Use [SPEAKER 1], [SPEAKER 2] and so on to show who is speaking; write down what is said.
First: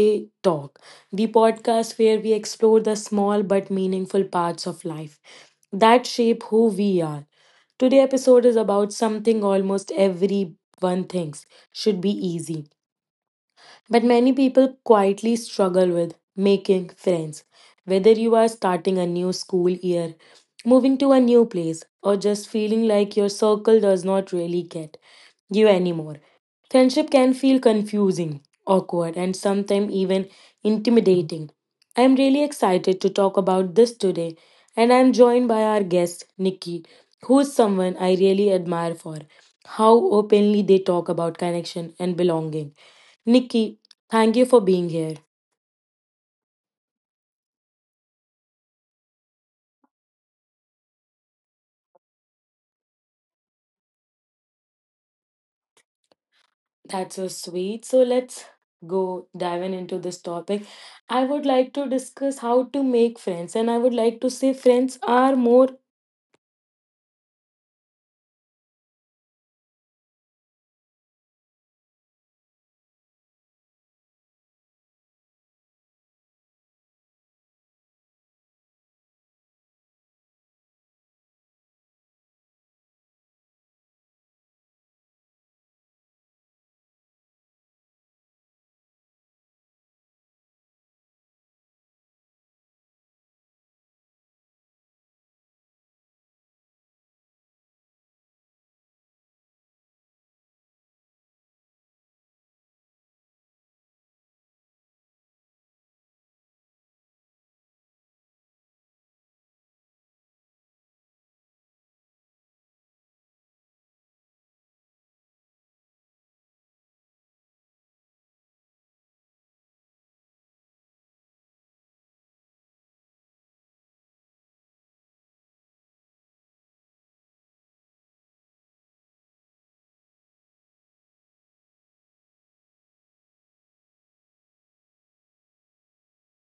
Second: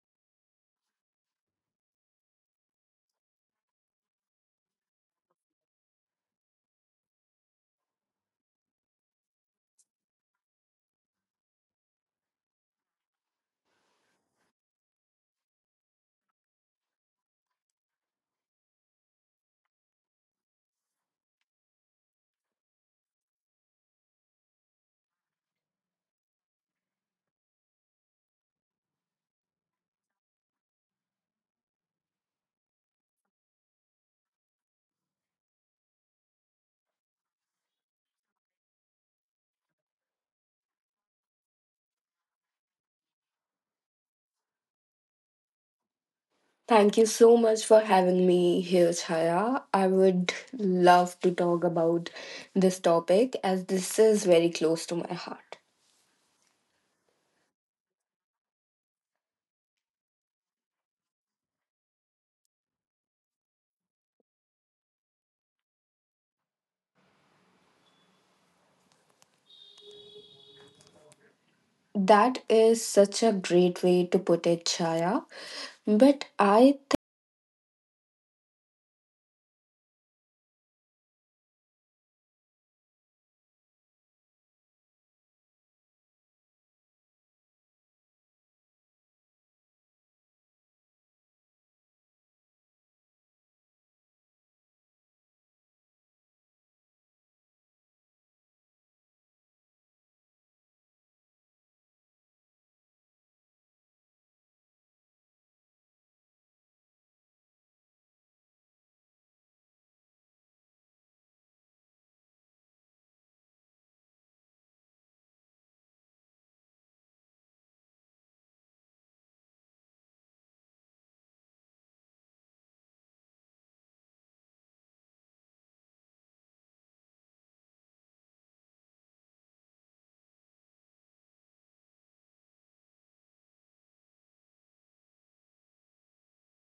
[SPEAKER 1] Talk, the podcast where we explore the small but meaningful parts of life that shape who we are. Today's episode is about something almost everyone thinks should be easy, but many people quietly struggle with making friends. Whether you are starting a new school year, moving to a new place, or just feeling like your circle does not really get you anymore, friendship can feel confusing, awkward, and sometimes even intimidating. I am really excited to talk about this today, and I am joined by our guest, Nikki, who is someone I really admire for how openly they talk about connection and belonging. Nikki, thank you for being here.
[SPEAKER 2] Thank you so much for having me here, Chaya. I would love to talk about this topic as this is very close to my heart.
[SPEAKER 1] That's so sweet. So let's go diving into this topic. I would like to discuss how to make friends, and I would like to say friends are more
[SPEAKER 2] That is such a great way to put it, Chaya. But I